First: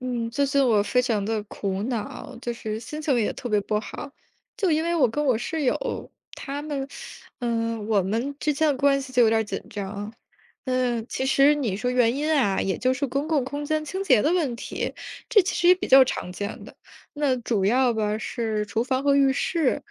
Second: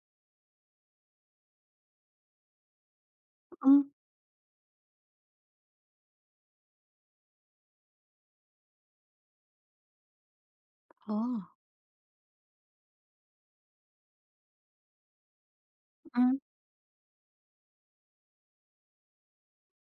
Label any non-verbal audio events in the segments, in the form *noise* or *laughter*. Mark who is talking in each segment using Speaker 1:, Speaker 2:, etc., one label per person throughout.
Speaker 1: 嗯，最近我非常的苦恼，就是心情也特别不
Speaker 2: 嗯，
Speaker 1: 好，就因为我跟我室友他们，我们之间的关系就有点儿紧张。其
Speaker 2: 哦，
Speaker 1: 实你说原因啊，也就是公共空间清洁的问题，这其实也比较常
Speaker 2: 嗯。
Speaker 1: 见的。那主要吧是厨房和浴室，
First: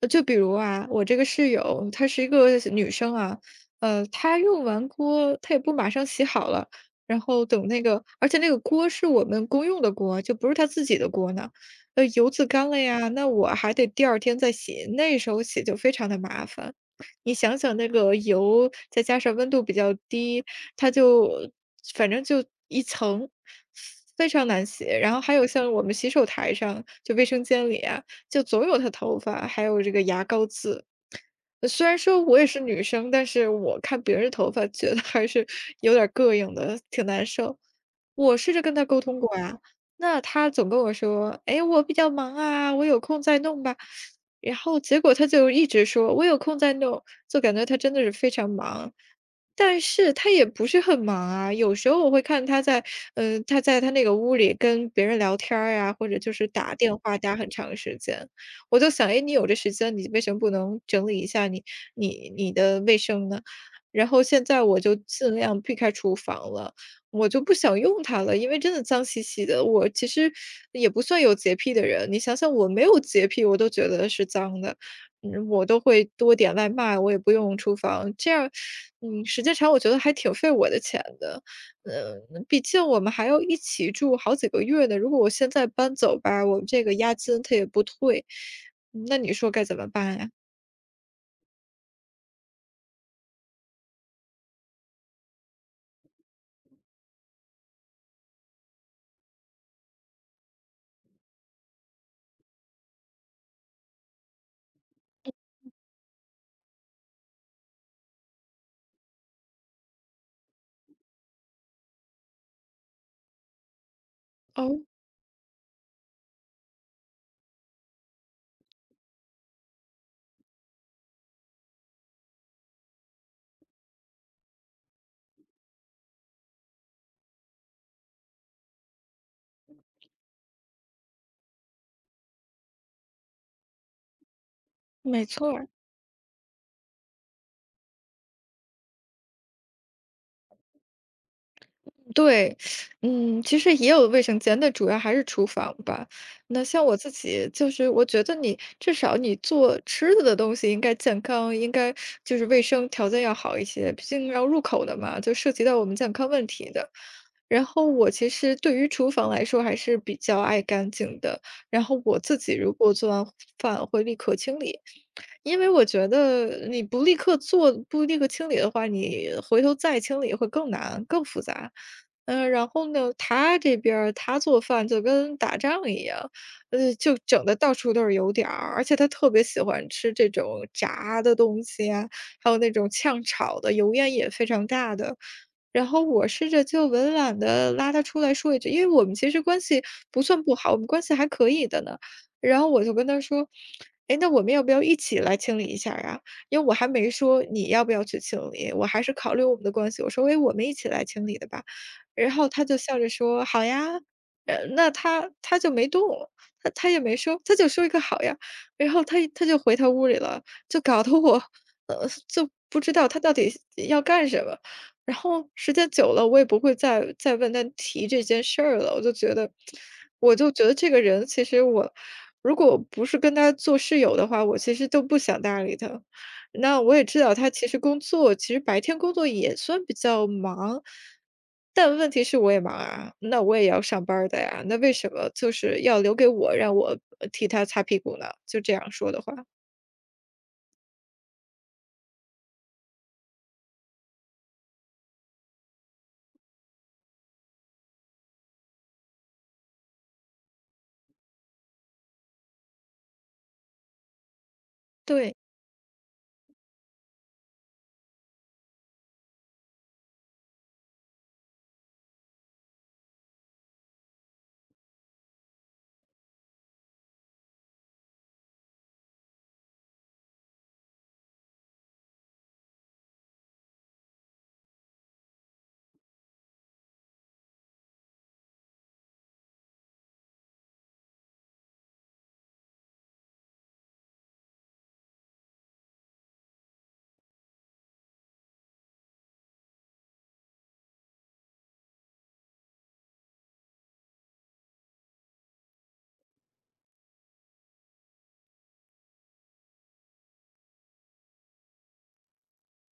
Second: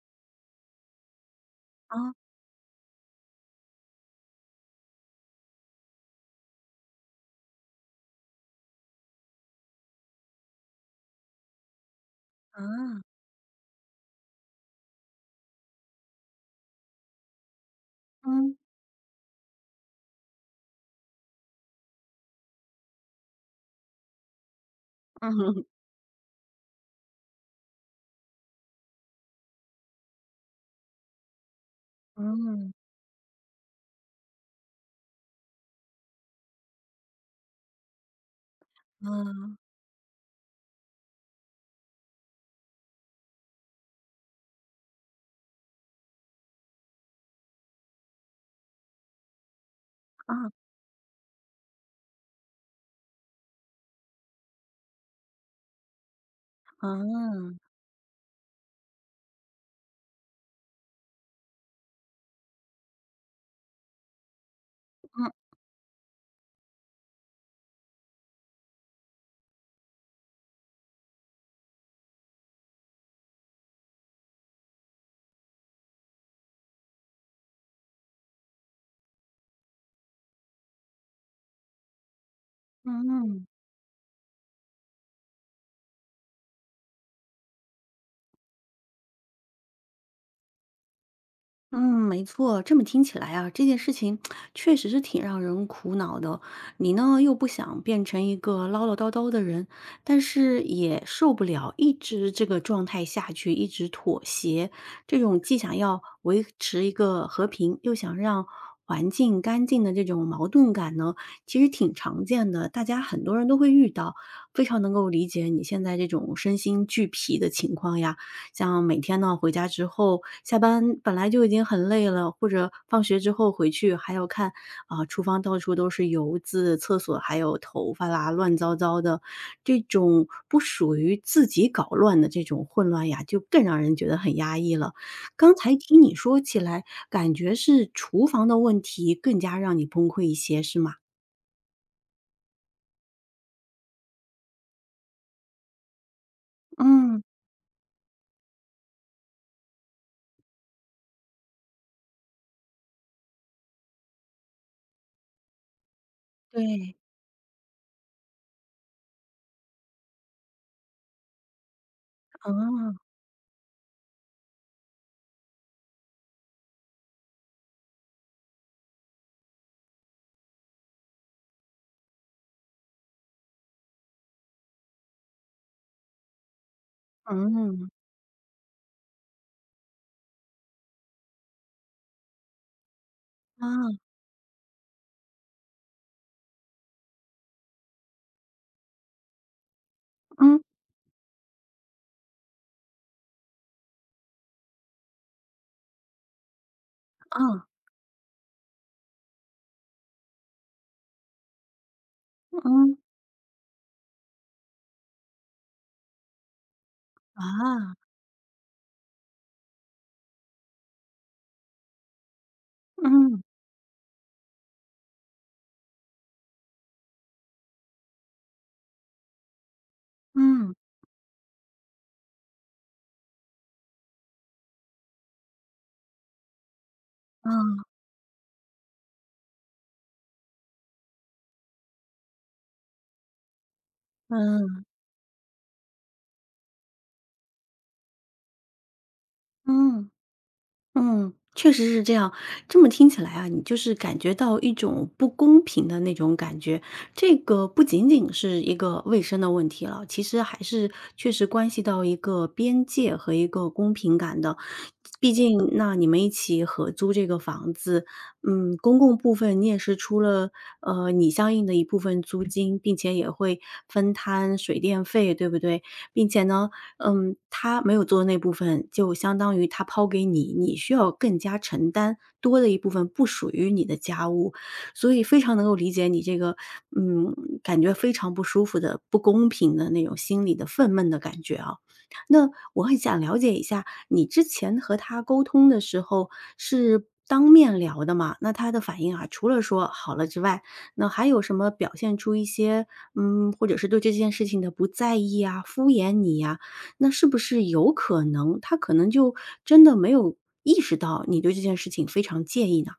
Speaker 1: 就比如啊，我这个室友她
Speaker 2: 哦，
Speaker 1: 是一个女生啊，她用完锅她也不马上洗好了。然后等那个而且那个锅是我们公用的锅，就不是他自己的锅呢。油渍干了
Speaker 2: 啊。
Speaker 1: 呀，那我还得第二天再洗，那时候洗就非常的麻烦。你想想那个
Speaker 2: 嗯，嗯，
Speaker 1: 油，再加上温度比较低，它就反正就一层，非常难洗。然后还有
Speaker 2: *laughs*
Speaker 1: 像我们洗手台上，就卫生间里啊，就总有他头发，还有这个牙膏渍。虽然说我也是女生，但是我看别人的头发觉得还是有点儿膈应的，挺难受。我试着跟他沟通过
Speaker 2: 嗯，
Speaker 1: 呀，那他总跟我说："哎，我比较忙啊，我有空再弄吧。"然后结果他就一直说："我有空再弄。"就感觉他真的是非常忙，但是他
Speaker 2: 啊，
Speaker 1: 也
Speaker 2: 啊，
Speaker 1: 不是很忙啊。有时候我会看他在，他在他那个屋里跟别人聊天儿呀、或者就是打电话打很
Speaker 2: 啊。
Speaker 1: 长时间。我就想，哎，你有这时间，你为什么不能整理一下你的卫生呢？然后现在我就
Speaker 2: 嗯，
Speaker 1: 尽量避开厨房了，我就不想用它了，因为真的脏兮兮的。我其实也不算有洁癖的人，你想想，我没有洁癖，我都觉得是脏的，我都会多点外卖，我也不用厨房，这样，时间长，我觉得还挺费我的钱的。呃，毕竟我们还要
Speaker 2: 嗯。
Speaker 1: 一起住好几个月呢，如果我现在搬走吧，我这个押金他也不退，那你说该怎么办呀？
Speaker 2: 嗯，没错，这么听起来啊，这件事情确实是挺让人苦恼的。你呢，又不想变成一个唠唠叨叨的人，但是也受不了一直这个状态下去，一直妥协。这种既想要维持一个和平，又想让环境干净的这种矛盾感呢，其实挺常见的，大家很多人都会遇到，非常
Speaker 1: 哦，
Speaker 2: 能够理解你现在这种身心俱疲的情况呀。像每天呢，回家之后，下班本来就已经很累了，或者放学之后回去还要看啊，厨房到处都是油渍，厕所还有头发啦，乱糟糟的，这种不属于自己搞乱的这种混乱呀，就更让人觉得很压抑了。
Speaker 1: 没错
Speaker 2: 刚
Speaker 1: 儿。
Speaker 2: 才听你说起来，感觉是厨房的问题更加让你崩溃一些，是吗？
Speaker 1: 对，其实也有卫生间，但主要还是厨房吧。那像我自
Speaker 2: 嗯，
Speaker 1: 己，就是我觉得你至少你做吃的的东西应该健康，应该就是卫生条件要好一些，毕竟要入口的嘛，就涉及到我们健康问题的。
Speaker 2: 对，
Speaker 1: 然后我其实对于厨房来说还是比较爱干净的，然后我自己如果
Speaker 2: 啊，
Speaker 1: 做完饭会立刻清理，因为我觉得你不立刻做，不立刻清理的话，你回头再清理会更难、更复杂。然后呢，他这边儿他做饭就跟打仗一样，就整的到
Speaker 2: 嗯，
Speaker 1: 处都是油点儿，而且他特别喜欢吃这种炸的东西啊，还有那种炝炒的，
Speaker 2: 啊，
Speaker 1: 油烟也非常大的。然后我试着就委婉的拉他出来说一句，因为我们其实关系不算不
Speaker 2: 嗯，
Speaker 1: 好，我们关系还可以的呢。然后我就跟他说："哎，那我们要不要一起来清理一下呀？啊？"因为我还没说
Speaker 2: 啊，
Speaker 1: 你要不要去清理，我还是考虑我们的关系，我说："诶，我们一起来清理的吧。"然后他就
Speaker 2: 嗯，
Speaker 1: 笑着说："好呀。"那他就没动，他也没说，他就说一
Speaker 2: 啊，
Speaker 1: 个"好呀"，然后他就回他屋里了，就搞得我，就不知道他到
Speaker 2: 嗯。
Speaker 1: 底要干什么。然后时间久了，我也不会再问他提这件事儿了。我就觉得，我就觉得这个人，其实我如果不是跟他做室友的话，我其实都不想搭理他。那我也知道他其实
Speaker 2: 嗯
Speaker 1: 工作，其实白天工作也算比较忙，但问题是我也忙啊，那我也要上班儿的呀，那
Speaker 2: 嗯
Speaker 1: 为什么就是要留给我，让我替他擦屁股呢？就这样说的话，
Speaker 2: 嗯嗯，确实是这样。这么听起来啊，你就是感觉到一种不公平的那种感觉。这个不仅仅是一个卫生的问题了，其实还是确实关系到一个边界和一个公平感的。毕
Speaker 1: 对。
Speaker 2: 竟，那你们一起合租这个房子，嗯，公共部分你也是出了你相应的一部分租金，并且也会分摊水电费，对不对？并且呢，嗯，他没有做的那部分，就相当于他抛给你，你需要更加承担多的一部分不属于你的家务，所以非常能够理解你这个，嗯，感觉非常不舒服的、不公平的那种心里的愤懑的感觉啊。那我很想了解一下，你之前和他沟通的时候是当面聊的嘛？那他的反应啊，除了说好了之外，那还有什么表现出一些，嗯，或者是对这件事情的不在意啊、敷衍你呀、那是不是有可能他可能就真的没有意识到你对这件事情非常介意呢？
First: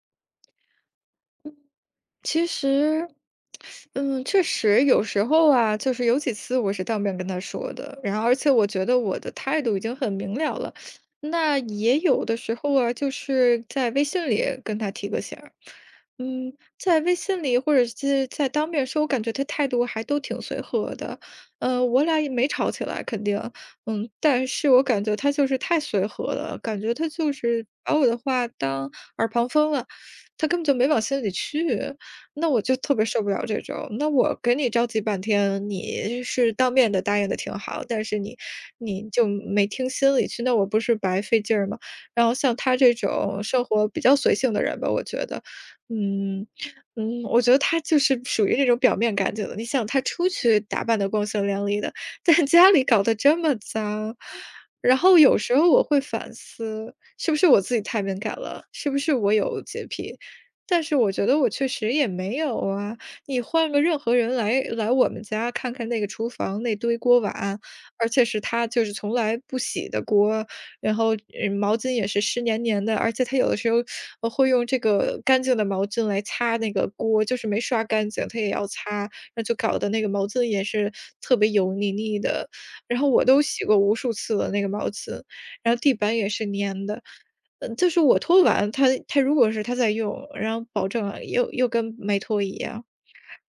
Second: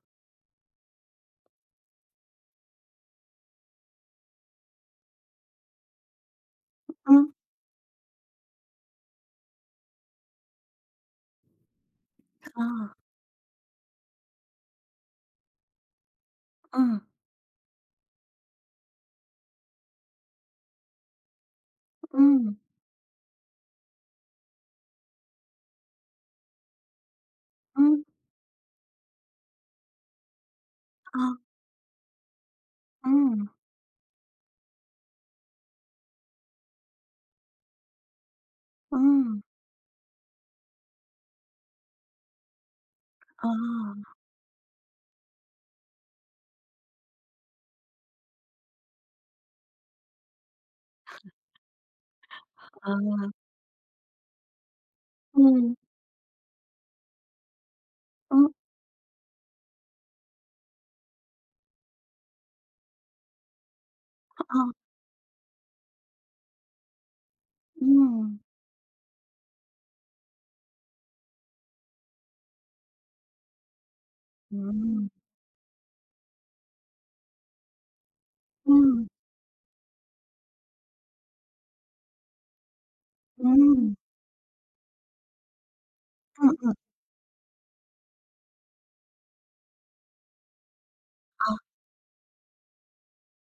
Speaker 1: 其实，确实有时候啊，就是有几次我是当面跟
Speaker 2: 嗯，
Speaker 1: 他说的，然后而且我觉得我的态度已经很明了了。那也有的时候啊，
Speaker 2: 啊，
Speaker 1: 就是在微信里跟他提个醒儿，在
Speaker 2: 嗯，
Speaker 1: 微信里或者是在当面说，我感觉他态度还都挺随和的，我俩也没
Speaker 2: 嗯，
Speaker 1: 吵起来，肯定，但是我感觉他就是太随和了，感觉他就是把
Speaker 2: 嗯，
Speaker 1: 我的话当耳旁风了，他根本就没往心里
Speaker 2: 啊，
Speaker 1: 去。那我就特别受不了
Speaker 2: 嗯，
Speaker 1: 这种，那我给你着急半天，你是当面的答应的挺好，但是你就
Speaker 2: 嗯，
Speaker 1: 没听心里去，那我不是白费劲儿吗？然后像他这种
Speaker 2: 啊，
Speaker 1: 生活比较随性的人吧，我觉得，嗯我觉得他就是属于那种表面干净的。你想他出去打扮的光鲜亮丽的，但家里
Speaker 2: 啊，
Speaker 1: 搞得这么脏，然后有时候
Speaker 2: 嗯，
Speaker 1: 我会反思，是不是我自己太敏感
Speaker 2: 嗯，
Speaker 1: 了？是不是我有洁癖？但是我觉得我确实也没有啊，你换个任何人
Speaker 2: 啊，
Speaker 1: 来我们家看看那个厨房那堆锅碗，而且
Speaker 2: 嗯，
Speaker 1: 是他就是从来不洗的锅，然后毛巾也是湿黏黏的，而且他有的时候会用这
Speaker 2: 嗯，
Speaker 1: 个干净的毛巾来擦那个锅，就是没刷干净他也要
Speaker 2: 嗯，
Speaker 1: 擦，那就搞得那个毛巾也是特别油腻腻的，然后我都洗过
Speaker 2: 嗯，
Speaker 1: 无数次了那个毛巾，然后地板也是
Speaker 2: 嗯，
Speaker 1: 粘的。就是我拖完，他如果是他在用，然后保证啊又跟没拖一样，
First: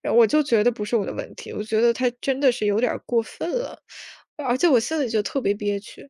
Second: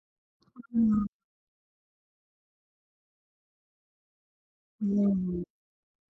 Speaker 1: 然后我就觉得不是我
Speaker 2: 嗯，
Speaker 1: 的问题，我觉得他真的是有点儿过分了，而且我心里就特
Speaker 2: 嗯。
Speaker 1: 别憋屈。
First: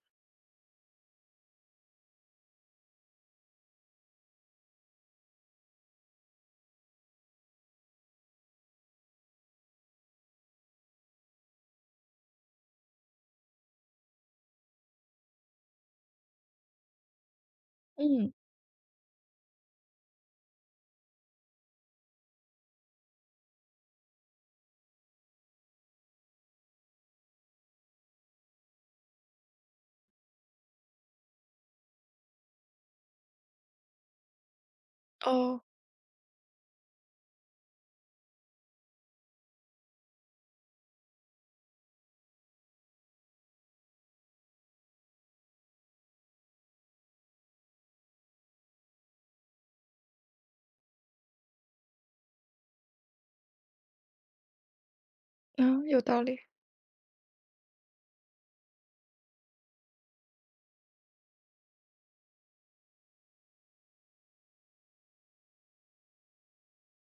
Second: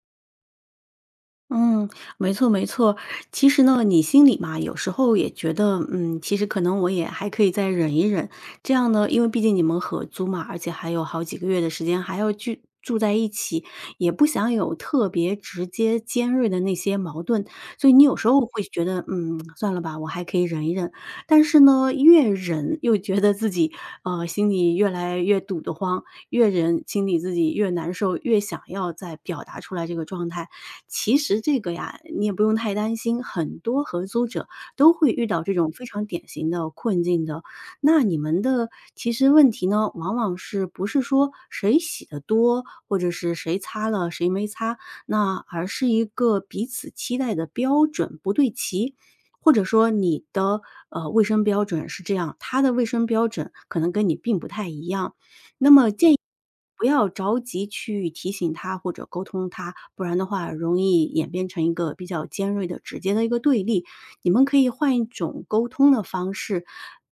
Speaker 2: 嗯，没错没错。其实呢，你心里嘛，有时候也觉得，嗯，其实可能我也还可以再忍一忍。这样呢，因为毕竟你们合租嘛，而且还有好几个月的时间还要住在一起，也不想有特别直接尖锐的那些矛盾，所以你有时
Speaker 1: 嗯，
Speaker 2: 候会觉得，嗯，算了吧，我还可以忍一忍。但是呢，越忍又觉得自己，心里越来越堵得慌。越人清理自己越难受，越想要再表达出来这个状态。其实这个呀，你也不用太担心，很多合租者都会遇到这
Speaker 1: 哦，
Speaker 2: 种非常典型的困境的。那你们的其实问题呢，往往是不是说谁洗的多，或者是谁擦了谁没擦，那而是一个彼此期待的标准不对齐。或者说你的卫生标准是这样，他的卫生标准可能跟你并不太一样，那
Speaker 1: 嗯，
Speaker 2: 么
Speaker 1: 有
Speaker 2: 建议
Speaker 1: 道理，
Speaker 2: 不要着急去提醒他或者沟通他，不然的话容易演变成一个比较尖锐的、直接的一个对立。你们可以换一种沟通的方式，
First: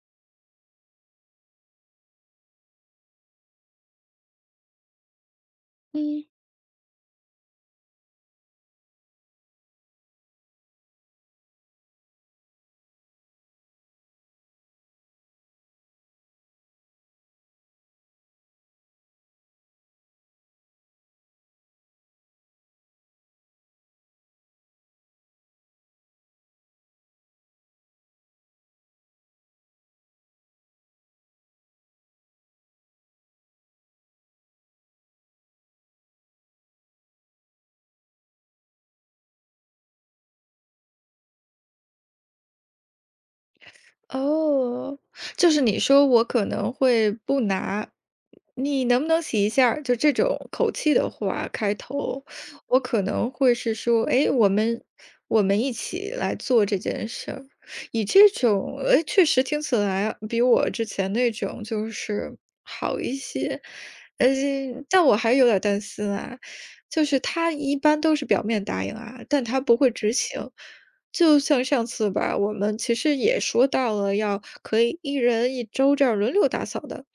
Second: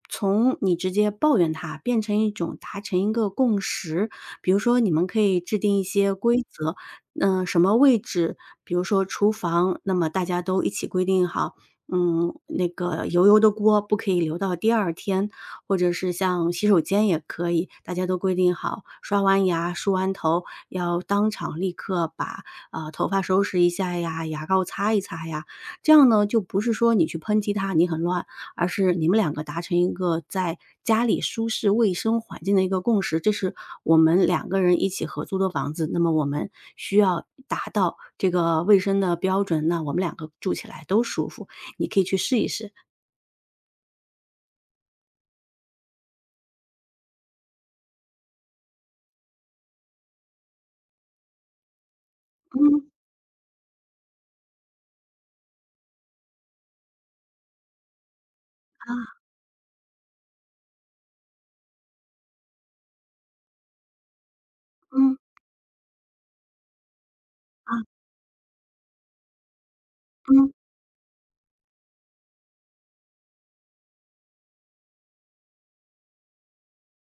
Speaker 2: 从你直接抱怨他变成一种达成一个共识。比如说，你们可以制定一些
Speaker 1: 嗯。
Speaker 2: 规则，嗯、什么位置，比如说厨房，那么大家都一起规定好。嗯，那个油油的锅不可以留到第2天，或者是像洗手间也可以，大家都规定好，刷完牙、梳完头要当场立刻把头发收拾一下呀，牙膏擦一擦呀。这样呢，就不是说你去抨击他，你很乱，而是你们两个达成一个在家里舒适卫生环境的一个共识。这是我们两个人一起合租的房子，那么我们需要达到这个卫生的标准，那我们两个住起来都舒服。你可以去试一试。
Speaker 1: 哦，就是你说我可能会不拿，你能不能洗一下儿就这种口气的话开头，我
Speaker 2: 嗯
Speaker 1: 可能会是说，哎，我们一起来做这件事儿。以这种，
Speaker 2: 啊，
Speaker 1: 哎，确实听起来比我之前那种就是好一些，呃，但我
Speaker 2: 嗯
Speaker 1: 还有点儿担心啊，就是他
Speaker 2: 啊，
Speaker 1: 一般都是表面答应啊，但他不会执行。
Speaker 2: 嗯
Speaker 1: 就像上次吧，我们其实也说到了要可以一人一周这样轮流打扫的。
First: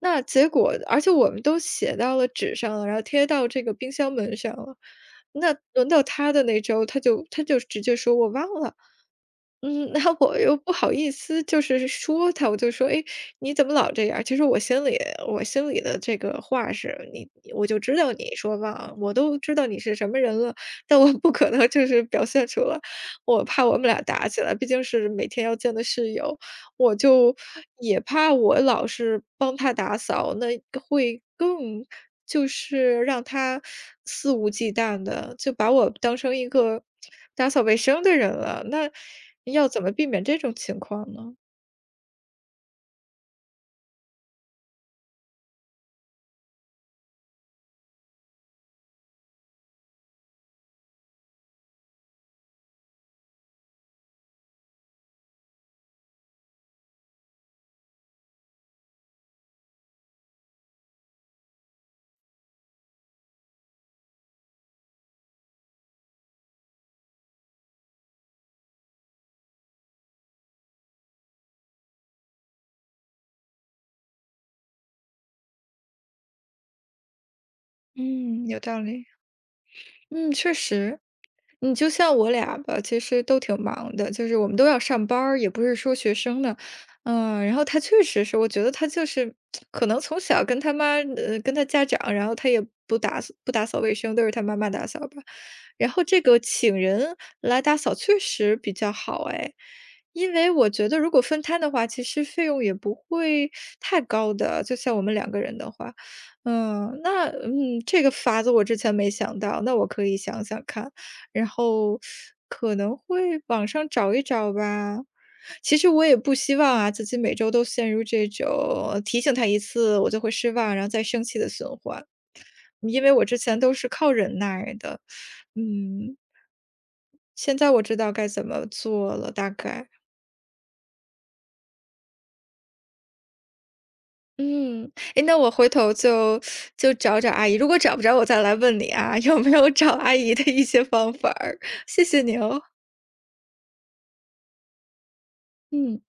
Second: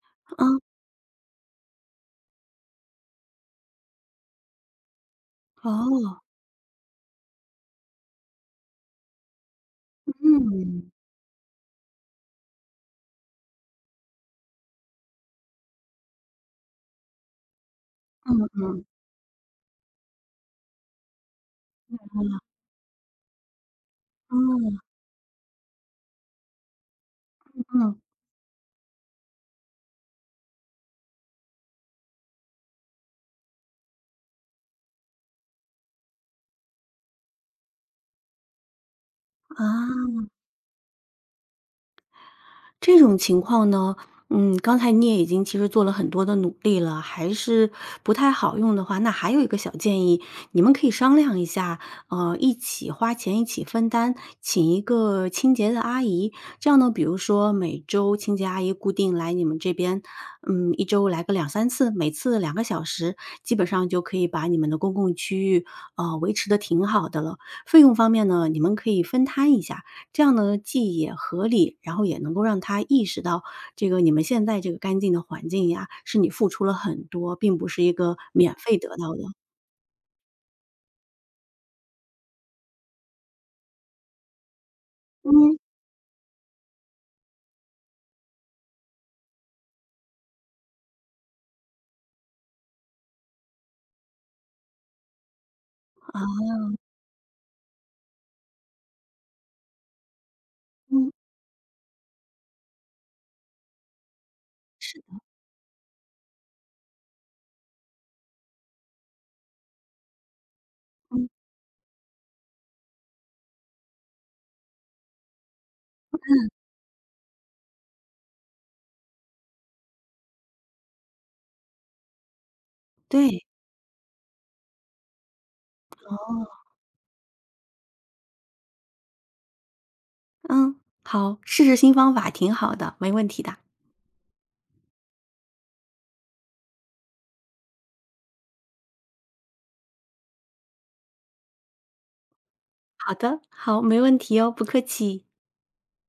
Speaker 1: 那结果，
Speaker 2: 啊。
Speaker 1: 而且我们都写到了纸上了，然后贴到这个冰箱门上了。那轮到
Speaker 2: 哦，
Speaker 1: 他的那周，他就直接说我忘了。嗯，那我又不
Speaker 2: 嗯，
Speaker 1: 好意思，就是说他，我就说："哎，你怎么老这样其实我心里的这个话是你我就知道你
Speaker 2: 嗯
Speaker 1: 说
Speaker 2: 嗯，
Speaker 1: 忘，我都知道你是什么人了，但我不可能就是表现出来，我怕我们俩打
Speaker 2: 嗯
Speaker 1: 起来，毕
Speaker 2: 嗯，
Speaker 1: 竟是每天要见的室友，我就
Speaker 2: 嗯
Speaker 1: 也怕我老是帮他打扫，那会更就是让他肆无忌惮的，就把我当成一个打扫卫生的人了，那要怎么避
Speaker 2: 啊。
Speaker 1: 免这种情况呢？
Speaker 2: 这种情况呢，嗯，刚才你也已经其实做了很多的努力了，还是不太好用的话，那还有一个小建议，你们可以商量一下，一起花钱，一起分担，请一个清洁的阿姨。这样呢，比如说每周清洁阿姨固定来你们这边，嗯，一周来个2-3次，每次2个小时，基本上就可以把你们的公共区域，维持的挺好的了。费用方面呢，你们可以分摊一下，这样呢，既也合理，然后也能够让他意识到，这个你们现在这个干净的环境呀，是你付出了很多，并不是一个
Speaker 1: 嗯，
Speaker 2: 免
Speaker 1: 有
Speaker 2: 费
Speaker 1: 道
Speaker 2: 得
Speaker 1: 理。
Speaker 2: 到的。
Speaker 1: 嗯，确实。你就像我俩吧，其实都挺忙的，就是我们都要上班儿也
Speaker 2: 嗯，
Speaker 1: 不是说学生呢。然后他确实是，我觉得他就是可能从小跟他妈，跟他家长，然后他也不打扫不打扫卫生，都是他妈妈打扫吧。然后这
Speaker 2: 啊，
Speaker 1: 个请人来打扫确实比较好哎，因为我觉得
Speaker 2: 嗯，
Speaker 1: 如果分摊的话，其实费用也不会太高的，就像
Speaker 2: 是，
Speaker 1: 我们两个人的话。那这个法子我之前没想到，那我可以想想看，
Speaker 2: 嗯，
Speaker 1: 然后可能会网上找一找吧。其实我也不希望啊，自己每周都陷入这种提醒他一次我就会失望，然后再生气的循环，因为我之
Speaker 2: 对，
Speaker 1: 前都是靠忍耐的。嗯，
Speaker 2: 哦，
Speaker 1: 现在我知道该怎么做了，大概。
Speaker 2: 嗯，好，试试新方法挺好的，没问题的。
Speaker 1: 嗯，哎，那我回头就找找阿姨，如果找不着我再来问你啊，*laughs* 有没有找阿姨的一些方法儿，谢谢你哦，
Speaker 2: 好的，好，没问题哦，不客气。
Speaker 1: 嗯。